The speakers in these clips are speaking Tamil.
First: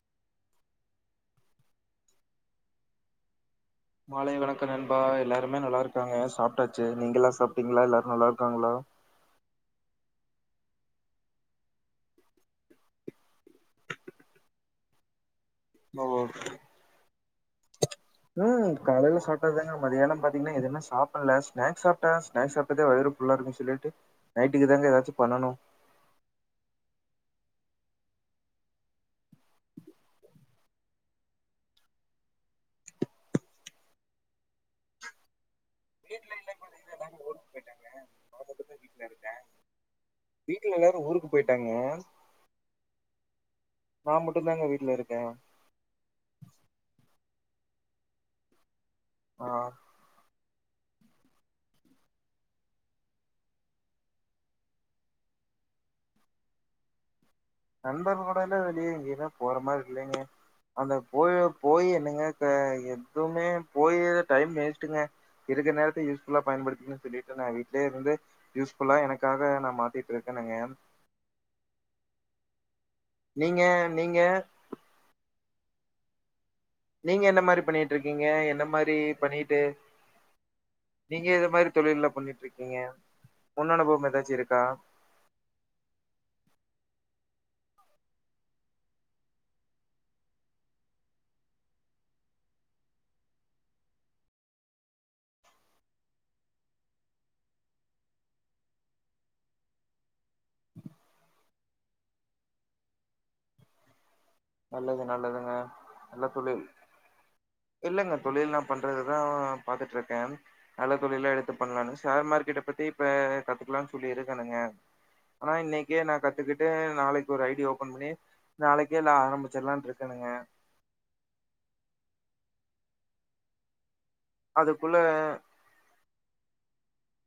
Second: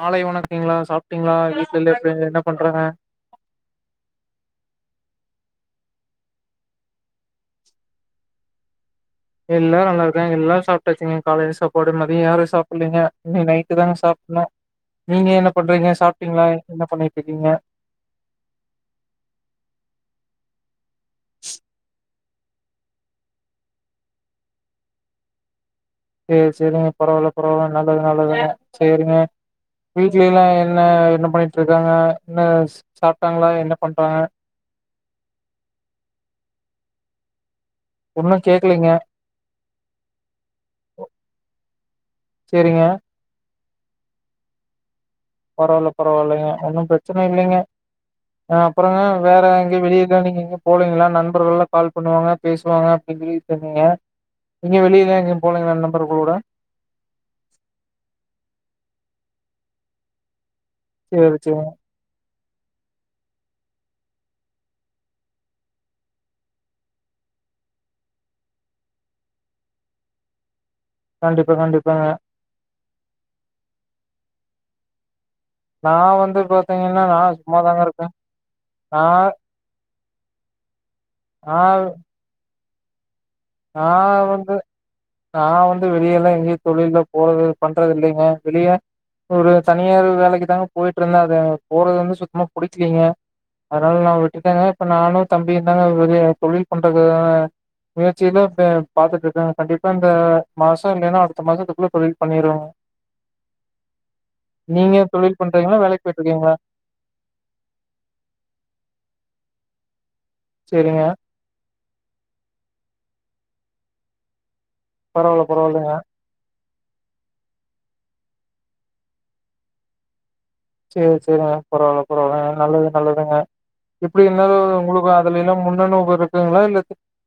மாலை வணக்கங்கலா சாப்ட்டீங்ளா வீட்ல இப்ப என்ன பண்றாங்க மாலை வணக்கம் நண்பா எல்லாருமே நல்லா இருக்காங்க சாப்ட்டாச்சி நீங்க எல்லா சாப்ட்டீங்களா எல்லாரு நல்லா இருக்காங்ளா எல்லாரு நல்லா இருக்காக எல்லாரு சாப்டாச்சிங்க காலைல சாப்பாடு மதியு யாரு சாப்பிலிங்க இனி நைட்டு தா சாப்னு நீங்க என்ன பண்றீங்க ஓ சாப்ட்டீங்ளா என்ன பண்ணிட் இருக்கீங்க ம் காலைல சாப்ட்டதுதாங்க மதியனோ பாத்தீங்கன்னா எதுமே சாப்பில்ல ஸ்னாக்ஸ் சாப்ட்ட ஸ்னாக்ஸ் சாப்டதே வயிறு ஃபுல்லா இருக்குனு சொல்லிட்டு நைட்டுக்கு தாங்க எதாச்சு பண்ணனு சேர் சேரிங்க பரவால பரவால நல்லது நல்லதுங்க சேரிங்க வீட்லில்லா என்ன என்ன பண்ணிட்டு இருக்காங்க என்ன சாப்ட்டாங்ளா என்ன பண்றாங்க வீட்ல இல்லேங்க [unintelligible] ஒன்னு கேக்லிங்க வீட்ல எல்லாரு ஊருக்கு போயிட்டாங்க சேரிங்க நா மட்டுந்தாங்க வீட்ல இருக்கே பரவால்ல பரவால்லிங்க ஒன்னு பிரச்சனை இல்லிங்க ஆ அப்றோங்க வேற ஆ எங்கயு வெளிய எங்க நீங்க எங்க போவுலிங்களா நண்பர்கள் எல்லா கால் பண்ணுவாங்க பேசுவாங்க அப்டி இப்டினு சொல்லி சொன்னீங்க எங்யு வெளிலில எங்யு போலீங்ளா நண்பர்கள் கூட நண்பர்கள் கூடல்லா வெளியே எங்கயுமே போற மாரி இல்லிங்க அங்க சேரி போய சேரிங்க போய் என்னங்க இப்ப எதுவுமே போயே டைம் வேஸ்ட்டுங்க இருக்க நேரத்த யூஸ்ஃபுல்லா பயன்படுத்தன்னு சொல்லிட்டு நா வீட்லே இருந்து யூஸ்ஃபுல்லா எனக்காக நா மாத்திட்டு இருக்கேன்னுங்க கண்டிப்பா கண்டிப்பாங்க நீங்க நீங்க நா வந்து பாத்தீங்கன்னா நா நீங்க என்ன மாரி சும்மாதாங்க பண்ணிட்டு இருக்கே இருக்கீங்க என்ன மாரி நா பண்ணிட்டு நீங்க எத நா மாரி தொழில்லா பண்ணிட் இருக்கீங்க முன் நா அனுபவம் ஏதாச்சும் வந்து இருக்கா நா வந்து வெளியல்லா எங்கேயு தொழில்லா போறது பண்றது இல்லிங்க வெளிய ஒரு தனியார் வேலைக்கு தாங்க போயிட்டு இருந்த அது போறது வந்து சுத்தமா புடிக்கலிங்க அதனால நா விட்டுட்டேங்க இப்ப நானு தம்பியு தாங்க வெளிய தொழில் பண்றதுகாக சிலோபே பாத்துட்டு இருக்கங்க கண்டிப்பா இந்த மாசோ இல்லைன்னா அடுத்த மாசத்துக்குள்ள தொழில் பண்ணிருவோங்க நீங்க நல்லது தொழில் நல்லதுங்க பண்றீங்களா வேலைக்கு போயிட்டு நல்ல இருக்கீங்களா தொழில் இல்லைங்க தொழில் நா பண்றதுதா பாத்துட்டு இருக்கே நல்ல சேரிங்க தொழிலா எடுத் பண்ணலானு ஷேர் மார்கெட்ட பத்தி இப்ப கத்துக்கலானு சொல்லி இருக்கனுங்க பரவால்ல ஆனா பரவால்ல இன்னைக்கே நா கத் த்துக்கிட்டு நாளைக்கு ஒரு ஐடி ஓபன் பண்ணி நாளைக்கே நா ஆரம்பிச்சிற்லான்னு இருக்கனுங்க சேர் சேரிங்க பரவால்ல பரவால்ல நல்லது நல்லதுங்க எப்டி இன்னல் அதுக்குள்ள உங்களுக்கு அதுலில்லா முன்னனுபவோ இருக்குங்ளா இல்ல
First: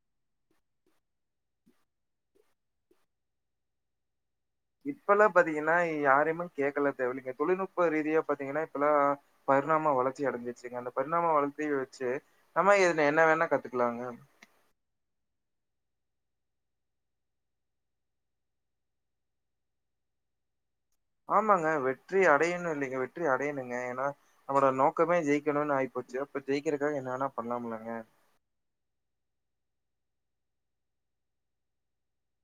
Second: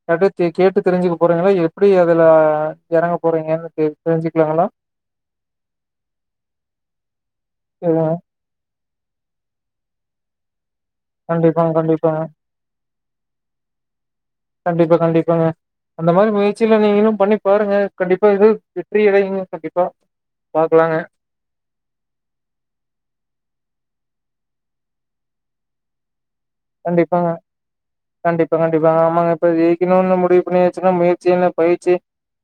யார்ட்ட கேட்டு தெரிஞ்சுக்க போறீங்ளா எப்டி அதுல எறங்க போறீங்கன்னு தெரிஞ்சுக்குலாங்ளா இப்பெல்லா பாத்தீங்கன்னா யாரயுமே கேக்கலா தேவ இல்லிங்க தொழில்நுட்ப சேரிங்க ரீதியா பாத்தீங்கன்னா இப்பனா பரிணாம வளர்ச்சி அடைஞ்சிருச்சுங்க அந்த பரிணாம கண்டிப்பாங்க வளர்ச்சிய வச்சு கண்டிப்பாங்க நம்மா இதுல என்ன வேணா கத்துக்குலாங்க கண்டிப்பா கண்டிப்பாங்க அந்த மாரி முயற்சில்லா நீங்களு பண்ணி பாருங்க கண்டிப்பா இது வெற்றி அடையனு கண்டிப்பா பாக்கலாங்க ஆமாங்க வெற்றி அடையணு இல்லிங்க வெற்றி அடையணுங்க ஏனா நம்மலோட நோக்கமே ஜெயிக்கணுனு ஆயிப்போச்சு அப்போ ஜெயிக்றதுக்காக என்ன கண்டிப்பாங்க வேணா பண்ணலாம்ல்லங்க கண்டிப்பா கண்டிப்பா ஆமாங்க இப்ப ஜெயிக்கணுனு முடிவு பண்ணியாச்சுன்னா முயற்சி என்ன பயிற்சி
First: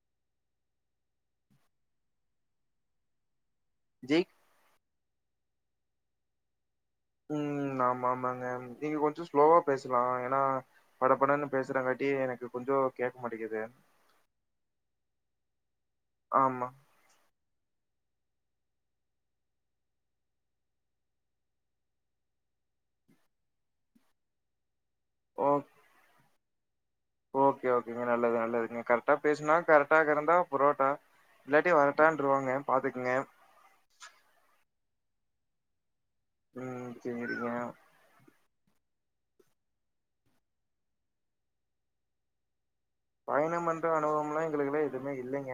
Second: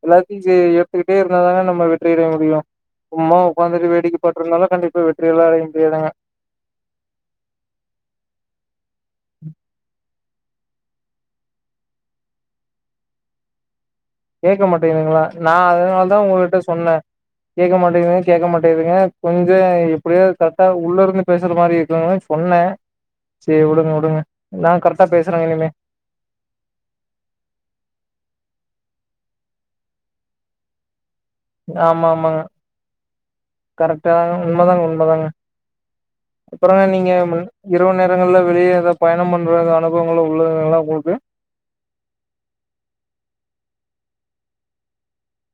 எல்லாத்தையு ஏத்துக்கிட்டே இருந்தாதாங்க நம்ம வெற்றி அடைய முடியு சும்மா உக்காந்துட்டு வேடிக்க ஜெய் பாத்துட்டு இருந்தாலா கண்டிப்பா வெற்றியெல்லா அடைய முடியாதுாங்க ம் ஆமா ஆமாங்க நீங்க கொஞ்சோ ஸ்லோவா பேசலா ஏனா பட படன்னு பேசுறங்காட்டி எனக்கு கொஞ்சோ கேக்க மாட்டேங்கிது கேட்க மாட்டேங்குதுங்களா நா அதனால தா உங்ககிட்ட ஆமா சொன்னே கேக்க மாட்டேதுங்க கேட்க மாட்டேதுங்க கொஞ்சு எப்படியோ கரெக்டா உள்ள இருந்து பேசுற மாரி இருக்கதுநால சொன்னே சேரி உடுங்க உடுங்க நா கரெக்டா பேசுறே இனிமே ஓக்கே ஓக்கேங்க நல்லது நல்லதுங்க கரெக்டா பேசுனா கரெக்டாக இருந்தா புரோட்டா இல்லாட்டியு ஆமா ஆமாங்க வரட்டான்னுருவாங்க பாத்துக்கங்க கரெக்டா உண்மைதாங்க உண்மைதாங்க அப்புற ம் நீங்க சரிங்க இரவு நேர நேரங்கள்ள வெளியே ஏதோ பயணம் பண்ற அனுபவங்கள் உள்ளதுங்களா உங்களுக்கு பயணம் பண்ற அனுபவம் எல்லா எங்களுக்குலா எதுமே இல்லங்க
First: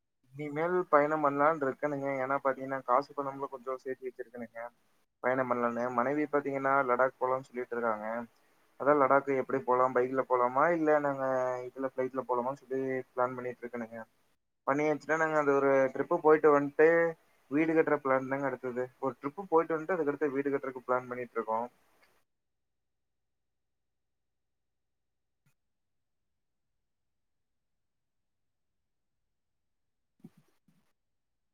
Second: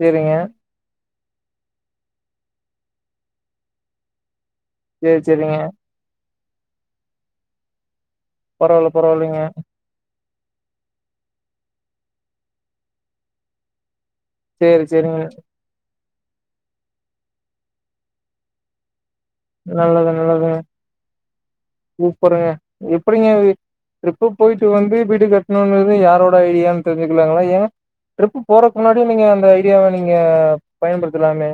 சேரிங்க இனி மேல் பயணம் பண்ணலாம்னு இருக்கனுங்க ஏன்னா பாத்தீங்கன்னா காசு பணம்ல கொஞ்சு சேத்தி வச்சிருக்கனுங்க சேரி பயணம் சேரிங்க பண்லான்னு மனைவி பாத்தீங்கன்னா லடாக் போலானு சொல்லிட்டு இருக்காங்க பரவால்ல அதா லடாக் பரவால்லைங்க எப்டி போலா பைக்ல போலாமா இல்ல நாங்க இதுல ஃப்ளைட்ல போலமானு சொல்லி பிளான் பண்ணிட்டு இருக்கனுங்க சேரி பண்ணியாச்சுன்னா சேரிங்க நாங்க அது ஒரு ட்ரிப்பு போயிட்டு வண்டு வீடு கட்டுற பிளான் தாங்க அடுத்தது ட்ரிப்பு போயிட்டு வண்டு நல்லது அதுக்கடுத்த வீடு நல்லதுங்க கட்டுறதுக்கு பிளான் பண்ணிட்டுருக்கோ சூப்பருங்க எப்டிங்க ட்ரிப்பு போயிட்டு வந்து வீடு கட்டணும்ன்றது யாரோட ஐடியான்னு தெரிஞ்சிகலாங்களா ஏ ட்ரிப்பு போறதுக்கு முன்னாடியே நீங்க அந்த ஐடியாவ நீங்க பயன்படுத்தலாமே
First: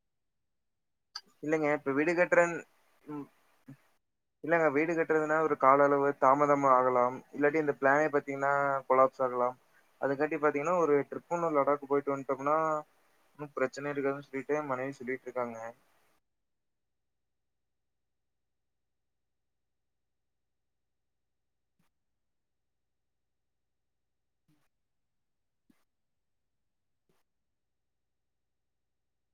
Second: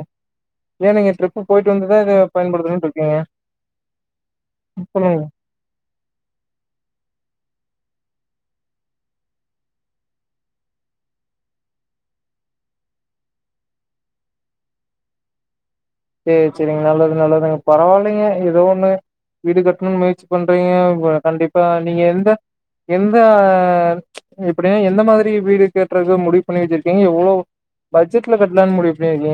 ஏ நீங்க ட்ரிப்பு இல்லைங்க போயிட்டு வந்து இப்ப தா வீடு இத கட்டுறன் பயன்படுத்தணும் ம் இல்லங்க வீடு சொல்லுங்க கட்டுறதுனா ஒரு கால அளவு தாமதம் ஆகலாம் இல்லாட்டி இந்த பிளானே பாத்தீங்கன்னா கொலாப்ஸ் ஆகலாம் அதுக்காட்டி பாத்தீங்கன்னா ஒரு ட்ரிப் ஒன்னு லடாக் போயிட்டு வந்துட்டோம்னா ஒன்னு பிரச்சன இருக்காதுன்னு சொல்லுட்டு மனைவி சொல்லிட்டு இருக்காங்க சேரி சேரிங்க நல்லது நல்லதுங்க பரவால்லங்க ஏதோ ஒண்ணு வீடு கட்டணும்னு முயற்சி பண்றீங்க கண்டிப்பா நீங்க எந்த எந்த இப்டியே எந்த மாதிரி வீடு கட்டுறது முடிவு பண்ணி வச்சிருக்கீங்க எவ்ளோ பட்ஜெட்ல கட்டலான்னு முடிவு பண்ணிருக்கிங்க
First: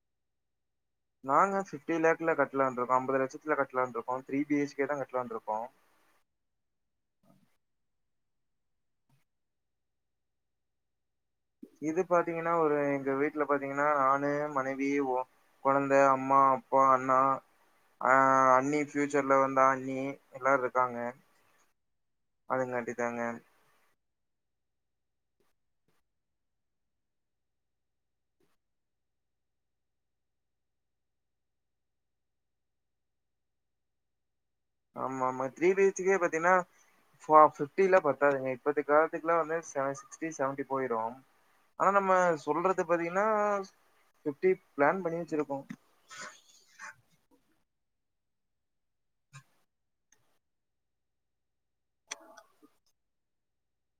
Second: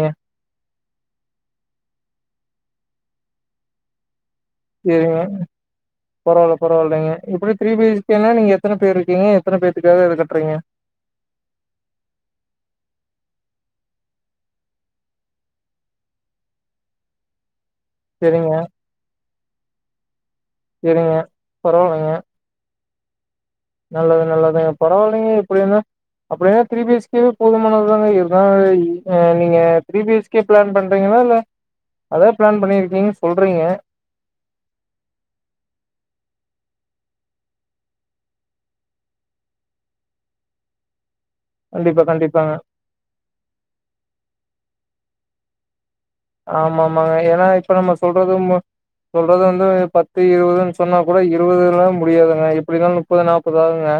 நாங்க பிப்டி லேக்ல கட்லாம்னு இருக்கோ அம்பது லட்சத்து கட்லாம்னு இருக்கோ த்ரி பி ஹச் சேரிங்க பரவால பரவால்லங்க எப்டி த்ரீஹச்கனா நீங்க எத்தன பேர் இருக்கீங்க எத்தன பேத்துக்காக இது கட்டுறீங்க இது பாத்தீங்கன்னா ஒரு எங்க வீட்ல பாத்தீங்கன்னா நானு மனைவி ஓ கொழந்த அம்மா அப்பா அண்ணா அ சேரிங்க அண்ணி ஃபியூச்சர்ல வந்தா அண்ணி எல்லாரு இருக்காங்க சேரிங்க பரவால்லைங்க அதுங்காட்டி தாங்க நல்லது நல்லதுங்க பரவால்லங்க எப்டி இருந்த அப்டியனா த்ரீ பி எச் கேயே போதுமானது தாங்க இருந்தாலு இங்க நீங்க three B H K plan பண்றீங்களா இல்ல அதா பிளான் பண்ணியிருக்கீங்கன்னு சொல்றீங்க ஆம்மாமா த்ரி பி எச் கே பத்தீனா ஃபிப்டில பத்தாதுங்க இப்பத்த காலத்துக்கெலா வந்து சிக்ஸ்டி செவன்டி போயிரு ஆனா கண்டிப்பா நம்ம கண்டிப்பாங்க சொல்றது பாத்தீங்கன்னா பிப்டி பிளான் பண்ணி வச்சுருக்கோ ஆமா ஆமாங்க ஏன்னா இப்ப நம்ம சொல்றது உண்ம சொல்றது வந்து பத்து இருபதுன்னு சொன்னா கூட இருபதுலா முடியாதுங்க எப்டிருந்தாலு முப்பது நாப்பது ஆகுங்க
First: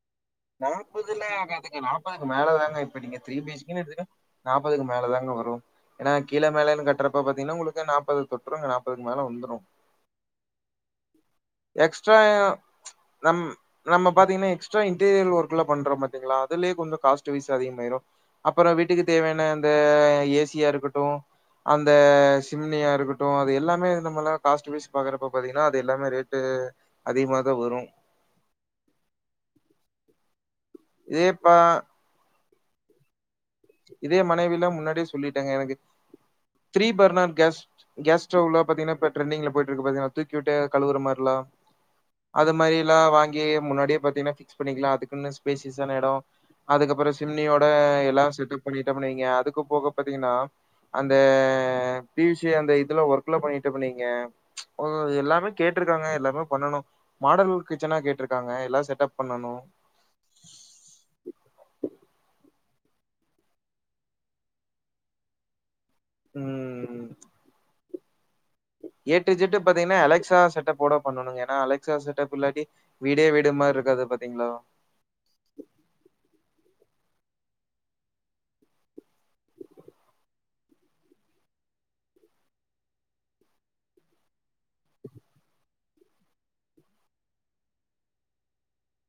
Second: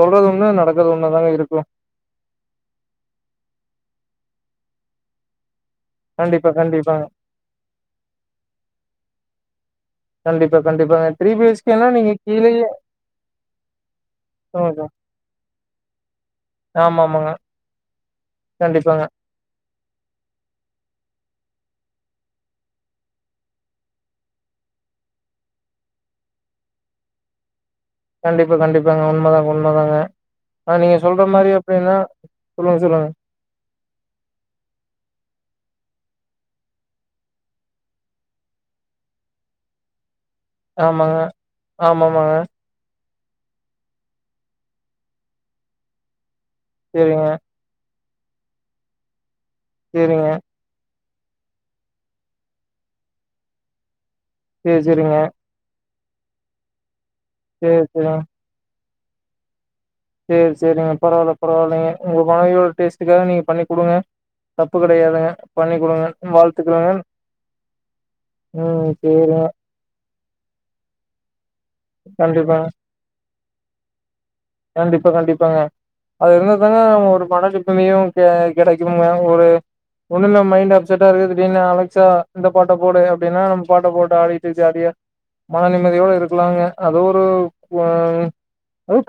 சொல்றது ஒண்ணு நடக்கறது ஒண்ணாதாங்க இருக்கு முப்பதுக்கு மேலதாங்க இப்ப நீங்க த்ரீ பி எச் கேனு எடுத்துகிட்டா நாப்பதுக்கு மேலேதாங்க வரு ஏன்னா கீழ கண்டிப்பா மேலேன்னு கண்டிப்பாங்க கட்டுறப்ப பாத்தீங்கன்னா உங்களுக்கு நாப்பது தொட்ருங்க நாப்பதுக்கு மேல வந்துரு கண்டிப்பா கண்டிப்பாங்க த்ரீ பி எச் கேல்லா நீங்க எக்ஸ்ட்ரா கீழயே நம் நம்ம பாத்தீங்கன்னா எக்ஸ்ட்ரா இன்டீரியல் ஒர்க்ல பண்றோம் பாத்தீங்களா அதுலே கொஞ்ச ஆமா காஸ்ட் ஆமாங்க வைய்ஸ் அதிகமாயிரு அப்பற கண்டிப்பாங்க வீட்டுக்கு தேவையான இந்த ஏசியா இருக்கட்டு அந்த சிம்னியா இருக்கட்டு அது எல்லாமே நம்மலா காஸ்ட் வய்ஸ் பாக்கறப்ப பாத்தீங்கன்னா அது எல்லாமே ரேட் டு அதிகமாதா வரு கண்டிப்பா கண்டிப்பாங்க உண்மதாங்க உண்மதாங்க ஆ நீங்க சொல்ற மாரி இதேப்பா எப்டின்னா சொல்லுங்க சொல்லுங்க இதே மனைவில்லா முன்னாடியே சொல்லிட்டேங்க எனக்கு த்ரீ பர்னர் கேஸ் கேஸ் ஸ்டவ்ல பாத்தீங்கன்னா இப்ப ட்ரெண்டிங்ல போயிட் இருக்கு பாத்தீன்னா தூக்கிவுட்டு கழுவுற ஆமாங்க மார்லா ஆமா ஆமாங்க அது மாரில்லா வாங் ஏ ஐ முன்னாடியே பாத்தீங்ன்னா பிக்ஸ் பண்ணிக்லா அதுக்குன்னு ஸ்பேஸீஸ் ஆன எடொ அதுக்கப்பற சரிங்க சிம்னியோ ப எல்லா செட்டப் பண்ணிட்டம்னு வைய்ங்க அதுக்கு போக சேரிங்க பாத்தீங்ன்னா அந்த பிசி அந்த இதுல ஒர்க்லா பண்ணீட்டம் வைங்க சேரி சேரிங்க எல்லாமே கேட்டிருக்காங்க எல்லாமே பண்ணனு மாடல் சேரி கிச்சனா சேரிங்க கேட்டிருக்காங்க எல்லா செட்டப் பண்ணனு செரி செரிங்க பரவாயில்ல பரவாயில்லைங்க உங்க மனைவியோட டேஸ்ட்டுக்காக நீங்க பண்ணி குடுங்க தப்பு கெடையாதுங்க பண்ணி குடுங்க வாழ்த்துக்கள்ங்க ம் ம் ஏ டூ சேரிங்க இஜட்டு பாத்தீங்ன்னா அலெக்ஸா செட்டப் ஓட பண்ணனுங்க ஏனா அலெக்ஸா செட்டப் இல்லாட்டி கண்டிப்பாங்க வீடே வீடு மாரி இருக்காது பாத்தீங்ளா கண்டிப்பா கண்டிப்பாங்க அது இருந்தா தாங்க ஒரு மண [unintelligible] க கெடைக்கும்ங்க ஒரு ஒன்னுன்னா மைண்ட் அப்செட்டா இருக்குது திடினு அலெக்சா இந்த பாட்ட போடு அப்டின்னா நம்ம பாட்ட போட்டு ஆடிட்டு ஜாலியா மன நிம்மதியாவு இருக்கலாங்க அது ஒரு ஒ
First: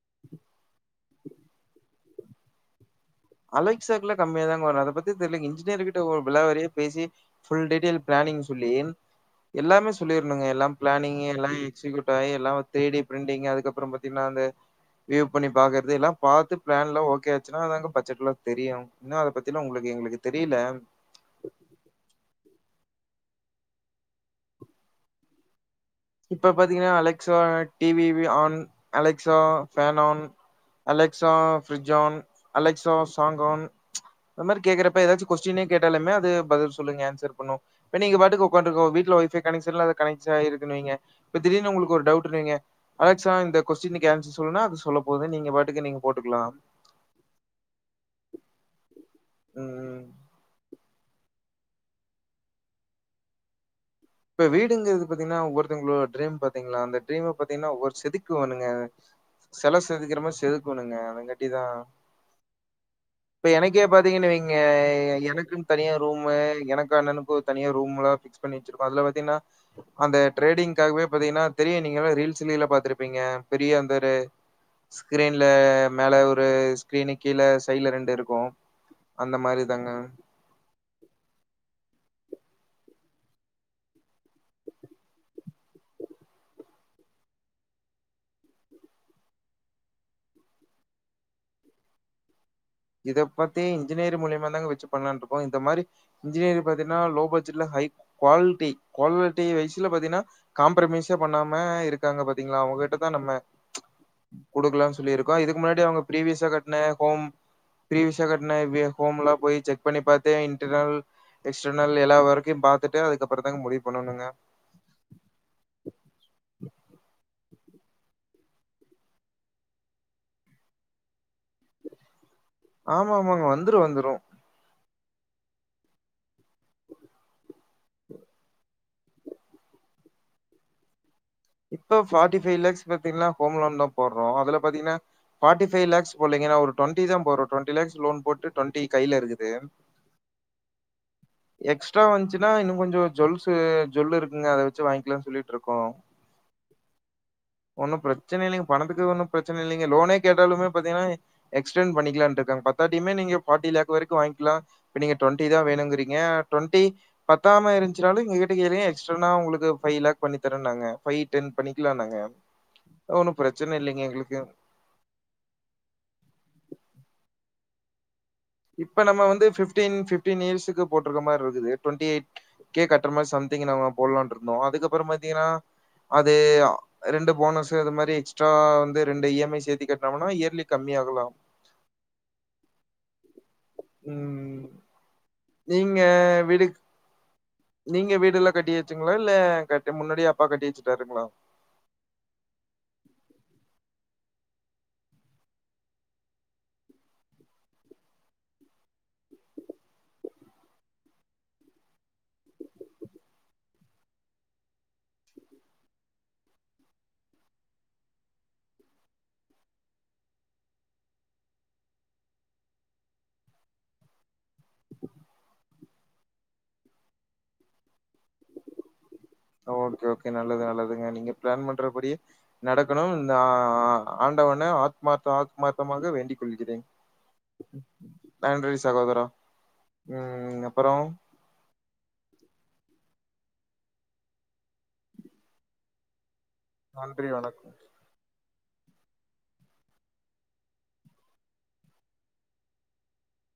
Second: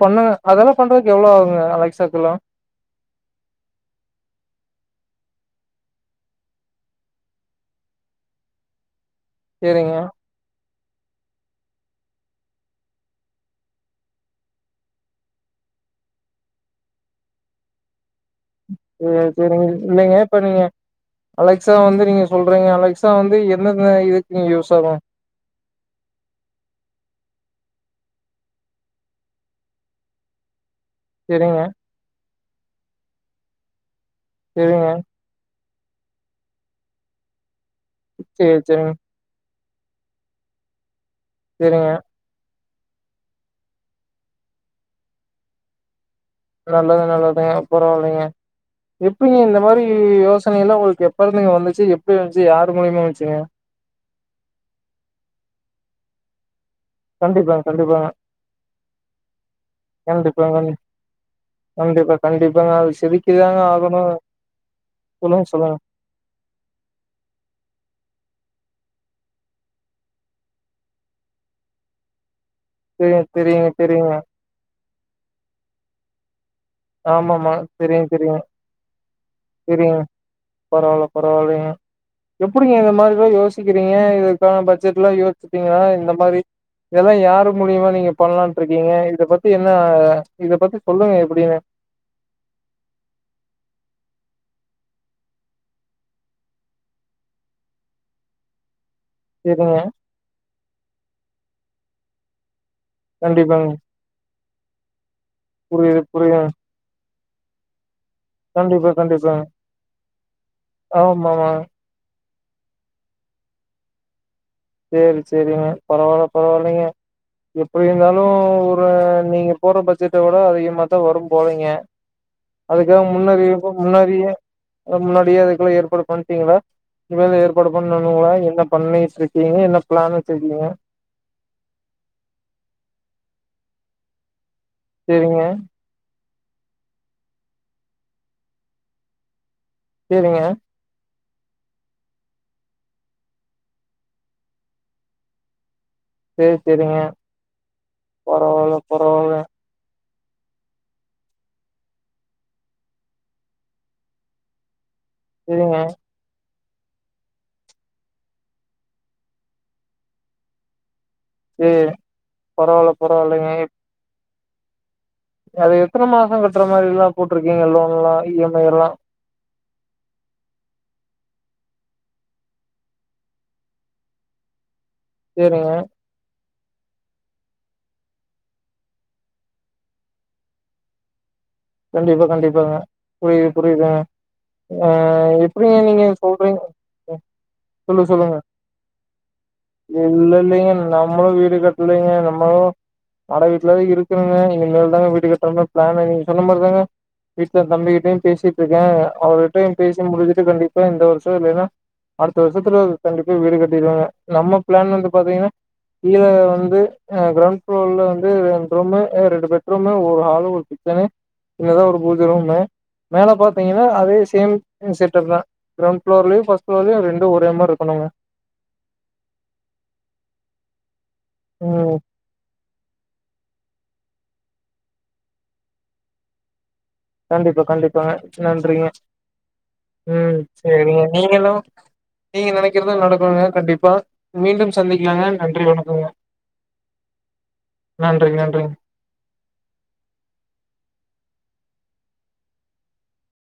பண்ணுங்க அதெல்லா பண்றதுக்கு எவ்ளோ ஆகுங்க அலெக்ஸாக்கெல்லா அலெக்சாக்குல்லா கம்மியா தாங்க வரு அத பத்தி தெரிலைங்க இன்ஜினியர்கிட்ட ஒரு விலாவாறியா பேசி ஃபுல் டிடெல் பிளானிங் சொல்லி எல்லாமே சேரிங்க சொல்லி ங்க எல்லா பிளானிங் எல்லா எக்ஸ்சிகூட் ஆயி எல்லா தேடி பிரிண்டிங் அதுக்கப்பற பாத்தீங்ன்னா அந்த வியூவ் பண்ணி பாக்றதுதா பாத்து பிளான்ல ஓகே ஆச்சுனா அது வந்து பட்ஜெட்ல தெரியு இன்னு சேரி அத பத்திலா சேரிங்க உங்ளுக்கு இல்லைங்க எங்ளுக்கு இப்ப தெரியல நீங்க அலெக்ஸா வந்து நீங்க சொல்றீங்க அலெக்ஸா வந்து எந்தெந்த இதுக்குங்க யூஸ் ஆகு இப்ப பாத்தீங்ன்னா அலெக்ஸா டிவி வி on Alexa fan on Alexa செரிங்க பிஃரிஜ் ஆன் அலெக்ஸா சாங்கான் இந்த மாரி செரிங்க கேக்றப்ப ஏதாச்சு கொஸ்டினே கேட்டாலுமே அது பதில் சொல்லுங்க ஆன்சர் பண்ணு இப்ப நீங்க பாட்டுகு சேரி உக்காண்டுகோ செரிங்க வீட்ல ஒய்ஃபய் கனெக்சன்ல அது கனெக்ட்ஸ் ஆயிருக்குனு வைங்க இப்ப தீடீருனு செரிங்க உங்ளுக்கு ஒரு டவுட் சொல்ரிங்க அலெக்ஸா இந்த கொஸ்டின்க்கு அன்சர் சொல்னா அது சொல்ல போது நீங்க பாட்டுக்கு நீங்க போட்டுக்லா நல்லது நல்லதுங்க பரவாயில்லைங்க எப்டிங்க இந்த மாரி ம் யோசனைல்லா உங்ளுக்கு எப் எப்பருந்துங்க வந்துச்சு எப்டி வந்துச்சு யார் மூலிமா வஞ்சுங்க இப்ப வீடுங்குறது பாத்தீங்ன்னா ஒவ்ஒருத்தவங்களோட டிரீம் பாத்தீங்களா அந்த டீரிம் கண்டிப்பாங்க பாத்தீங்கன்னா ஒரு கண்டிப்பாங்க செதுக்கு வாணுங்க செல செதுக்கிற மாரி கண்டிப்பாங்க கண்டி- செதுக்குவாணுங்க அதங்கட்டிதா கண்டிப்பா கண்டிப்பாங்க அது இப்ப செதுக்கிதாங்க எனக்கே ஆகணு பாத்தீங்கன் வை ஆ சொல்லுங்க எனக்குனு சொல்லுங்க தனியா ரூமு எனக்கு அண்ணனுக்கு தனியா ரூம்லா பிக்ஸ் பண்ணி அதுல பாத்தீங்னா அந்த டிரெடிங்காகவே பாத்தீங்னா தெரியு நீங்களு ரீல்ஸ்லில்லா பாத் தெரியு திருப்பீங்க தெரியுங்க பெரிய அந்த தெரியுங்க ரெ ஸ்கிரீன்ல மெல ஒரு ஸ்கிரீன்க் கீழ ஆமாமா சைட்ல தெரியு ரெண்டு தெரியு இருக்கு அந்த மாரி தாங்க தெரியுங்க பரவால்ல பரவாலைங்க எப்டிங்க இந்த மாரில்லா யோசிக்கிறீங்க இதுக்கான பட்ஜெட்ல்லா யோசிச்ட்டீங்க இந்த மாரி இதெல்லா யாரு மூலியமா நீங்க பண்ணலான்ட்டு இருக்கீங்க இத பத்தி என்ன இத பத்தி சொல்லுங்க எப்டின்னு இத பத்தி இன்ஜினியர் மூலியமா தாங்க வச்சு பண்லாண்டு இருக்கோ இந்த மாரி இன்ஜினியர் பாத்தீங்ன்னா லோ பட்ஜெட்ல ஹை குவாலிட்டி குவால்லிட்டி செரிங்க வய்ஸ்ல பாத்தீங்ன்னா காம்ப்ர்மைஸே பண்ணாம இருக்காங்க பாத்தீங்ளா அவங்கிட்ட நம்ம கண்டிப்பாங்க குடுக்கலான் சொல்லிருக்கோ இதுக்கு முன்னாடி புரியுது அவுங்க புரியுதுங்க பீரிவியஸா கட்ன ஹோம் ப்ரீவிசா கட்ன வே கண்டிப்பா ஹோம்லா கண்டிப்பாங்க போய் செக் பண்ணி பாத்தே இன்டனல் ஆமாமா எக்ஸ்டன் நல்ல நாள்ல எல்லா வொர்கையு பாத்துட்டு அதுக்கப்றோ தாங்க முடிவு பண்ணனுங்க சேரி சேரிங்க பரவால்ல பரவால்லைங்க எப்டிருந்தாலு ஒரு நீங்க போற பட்ஜெட்ட கூட அதிகமா தா வரு போலைங்க அதுக்காக ஆமா ஆமாங்க முன்னறிப்ப வந்துரு வந்துரு முன்னறிய அதா முன்னாடியே அதுக்குள்ள ஏற்பாடு பண்டீங்ளா இதுமேல ஏற்பாடு பண்ணணுங்ளா என்ன பண்ணிட்டுருக் கீங்க என்ன பிளான் வச்சிருகீங்க இப்போ ஃபாடி ஃபைவ்லக்ஸ் பாத்தீங்ன்னா போம்லந்தா போட்றோ அதுல பாத்தீங்ன்னா சேரிங்க ஃபாட்டி ஃபைவ்லாக்ஸ் பொட்லைங்க நா ஒரு டுவெண்டி தா போடுற டுவெண்டி லக்ஸ் லோன் போட்டு டுவெண்டி கைல இருக்குது கேளுங்க எக்ஸ்ட்ரா வந்சுன்னா இன்னு கொஞ்சோ ஜுவல்ஸ்சு ஜுவல்லு இருக்குங்க அத வச்சு வாங்கிலான்னு சொல்லிட்டுருக்கோ சேரி சேரிங்க ஒன்னு பிரச்சன இல்லீங்க பரவால்ல பணத்துக்கு ஒன்னு பரவால்ல பிரச்சன இல்லீங்க லோனே கேட்டாலுமே பாத்தீங்கன்னா எக்ஸ்டென் பண்ணிக்குலான்ருக்கங்க பத்தாட்டியுமே நீங்க ஃபார்டி லாக் வரைக்கு வாங்கிலா இப்ப நீங்க டுவென்டிதா சேரிங்க வேணுங்குறீங்க டுவென்ட்டி பத்தாம இருஞ்சுனாலு எங்க கிட்ட கேளுங்க எஸ்ட்ரானா உங்களுக்கு ஃபைவ் லேக் பண்ணி தரேன்னாங்க ஃபை டென் சேரி பண்ணிக்கலானாங்க பரவால்ல ஒன்னு பரவால்லைங்க பிரச்சன இல்லிங்க எங்களுக்கு அது எத்தன மாசோ கட்ற மாரில்லா போட்டிருக்கீங்க லோன்லா இ எம் ஐ எல்லா இப்ப நம்ம வந்து ஃபிப்டின் ஃபி டீன் இயர்ஸ்கு போட்ருக்க மார்ருக்குது டுவெண்டி எயிட் கே கட்ற மாரி சம்திங் நாம போல்லானு இருந்தோ அதுகப்புறமாத் தீங்கன்னா சேரிங்க அது அ ரெண்டு போனஸ் அது மாரி எக்ஸ்ட்ரா வந்து ரெண்டு இ எம் ஐ சேத்தி கட்னோம்னா இயர்லி கம்மியாகலாம் கண்டிப்பா கண்டிப்பாங்க புரியுது புரியுதுங்க ம் ஆ எப்டிங்க நீங்க சொல்றீங் ம் சொல்லு நீங்க சொல்லுங்க வீடெல்லா கட்டியாச்சுங்களா இல்ல கட்ட முன்னாடியே அப்பா கட்டி இல்லேல்லிங்க வச்சுட்டாருங்களா நம்மளு வீடு கட் இல்லங்க நம்மளு வாடக வீட்லதா இருக்குறோங்க இனிமேல் தாங்க வீட்டு கட்ற மாரி பிளானு சொன்ன மாரி தாங்க வீட்ல தம்பிக்கிட்டையு பேசிட்டு இருக்கே அவர்கிட்டையு பேசி முடிஞ்சுட்டு கண்டிப்பா இந்த வருஷோ இல்லைன்னா அடுத்த வருஷத்துல கண்டிப்பா வீடு கட்டிடுவேங்க நம்ம பிளான் வந்து பாத்தீங்கன்னா கீழ வந்து கிரௌண் ப்ளோர்ல வந்து ரெண்டு ரூமு அ ரெண்டு பெட் ரூம் ஒரு ஹாலு ஒரு கிச்சனு சின்னதா ஒரு பூஜ ரூமு மேல பாத்தீங்கன்னா அதே சேம் செட்டப் தா கிரௌண் ப்ளோர்லயு பஸ் ப்ளோர்லயு ரெண்டு ஒரே மார் இருக்கனுங்க ஓகே ஓகே நல்லது நல்லதுங்க நீங்க பிளான் ம் பண்றபடி நடக்கணு இந்த ஆ ஆண்டவன ஆத்மார்த்த ஆத்மார்த்தமாக வேண்டி கொள்கிறேன் கண்டிப்பா கண்டிப்பாங்க நன்றி நன்றிங்க சகோதரா ம் சேரிங்க நீங்களு நீங்க நெனைக்கிறது நடக்குங்க கண்டிப்பா மீண்டும் சந்திக்கலாங்க நன்றி வணக்கங்க நன்றி வணக்கம் நன்றி நன்றிங்க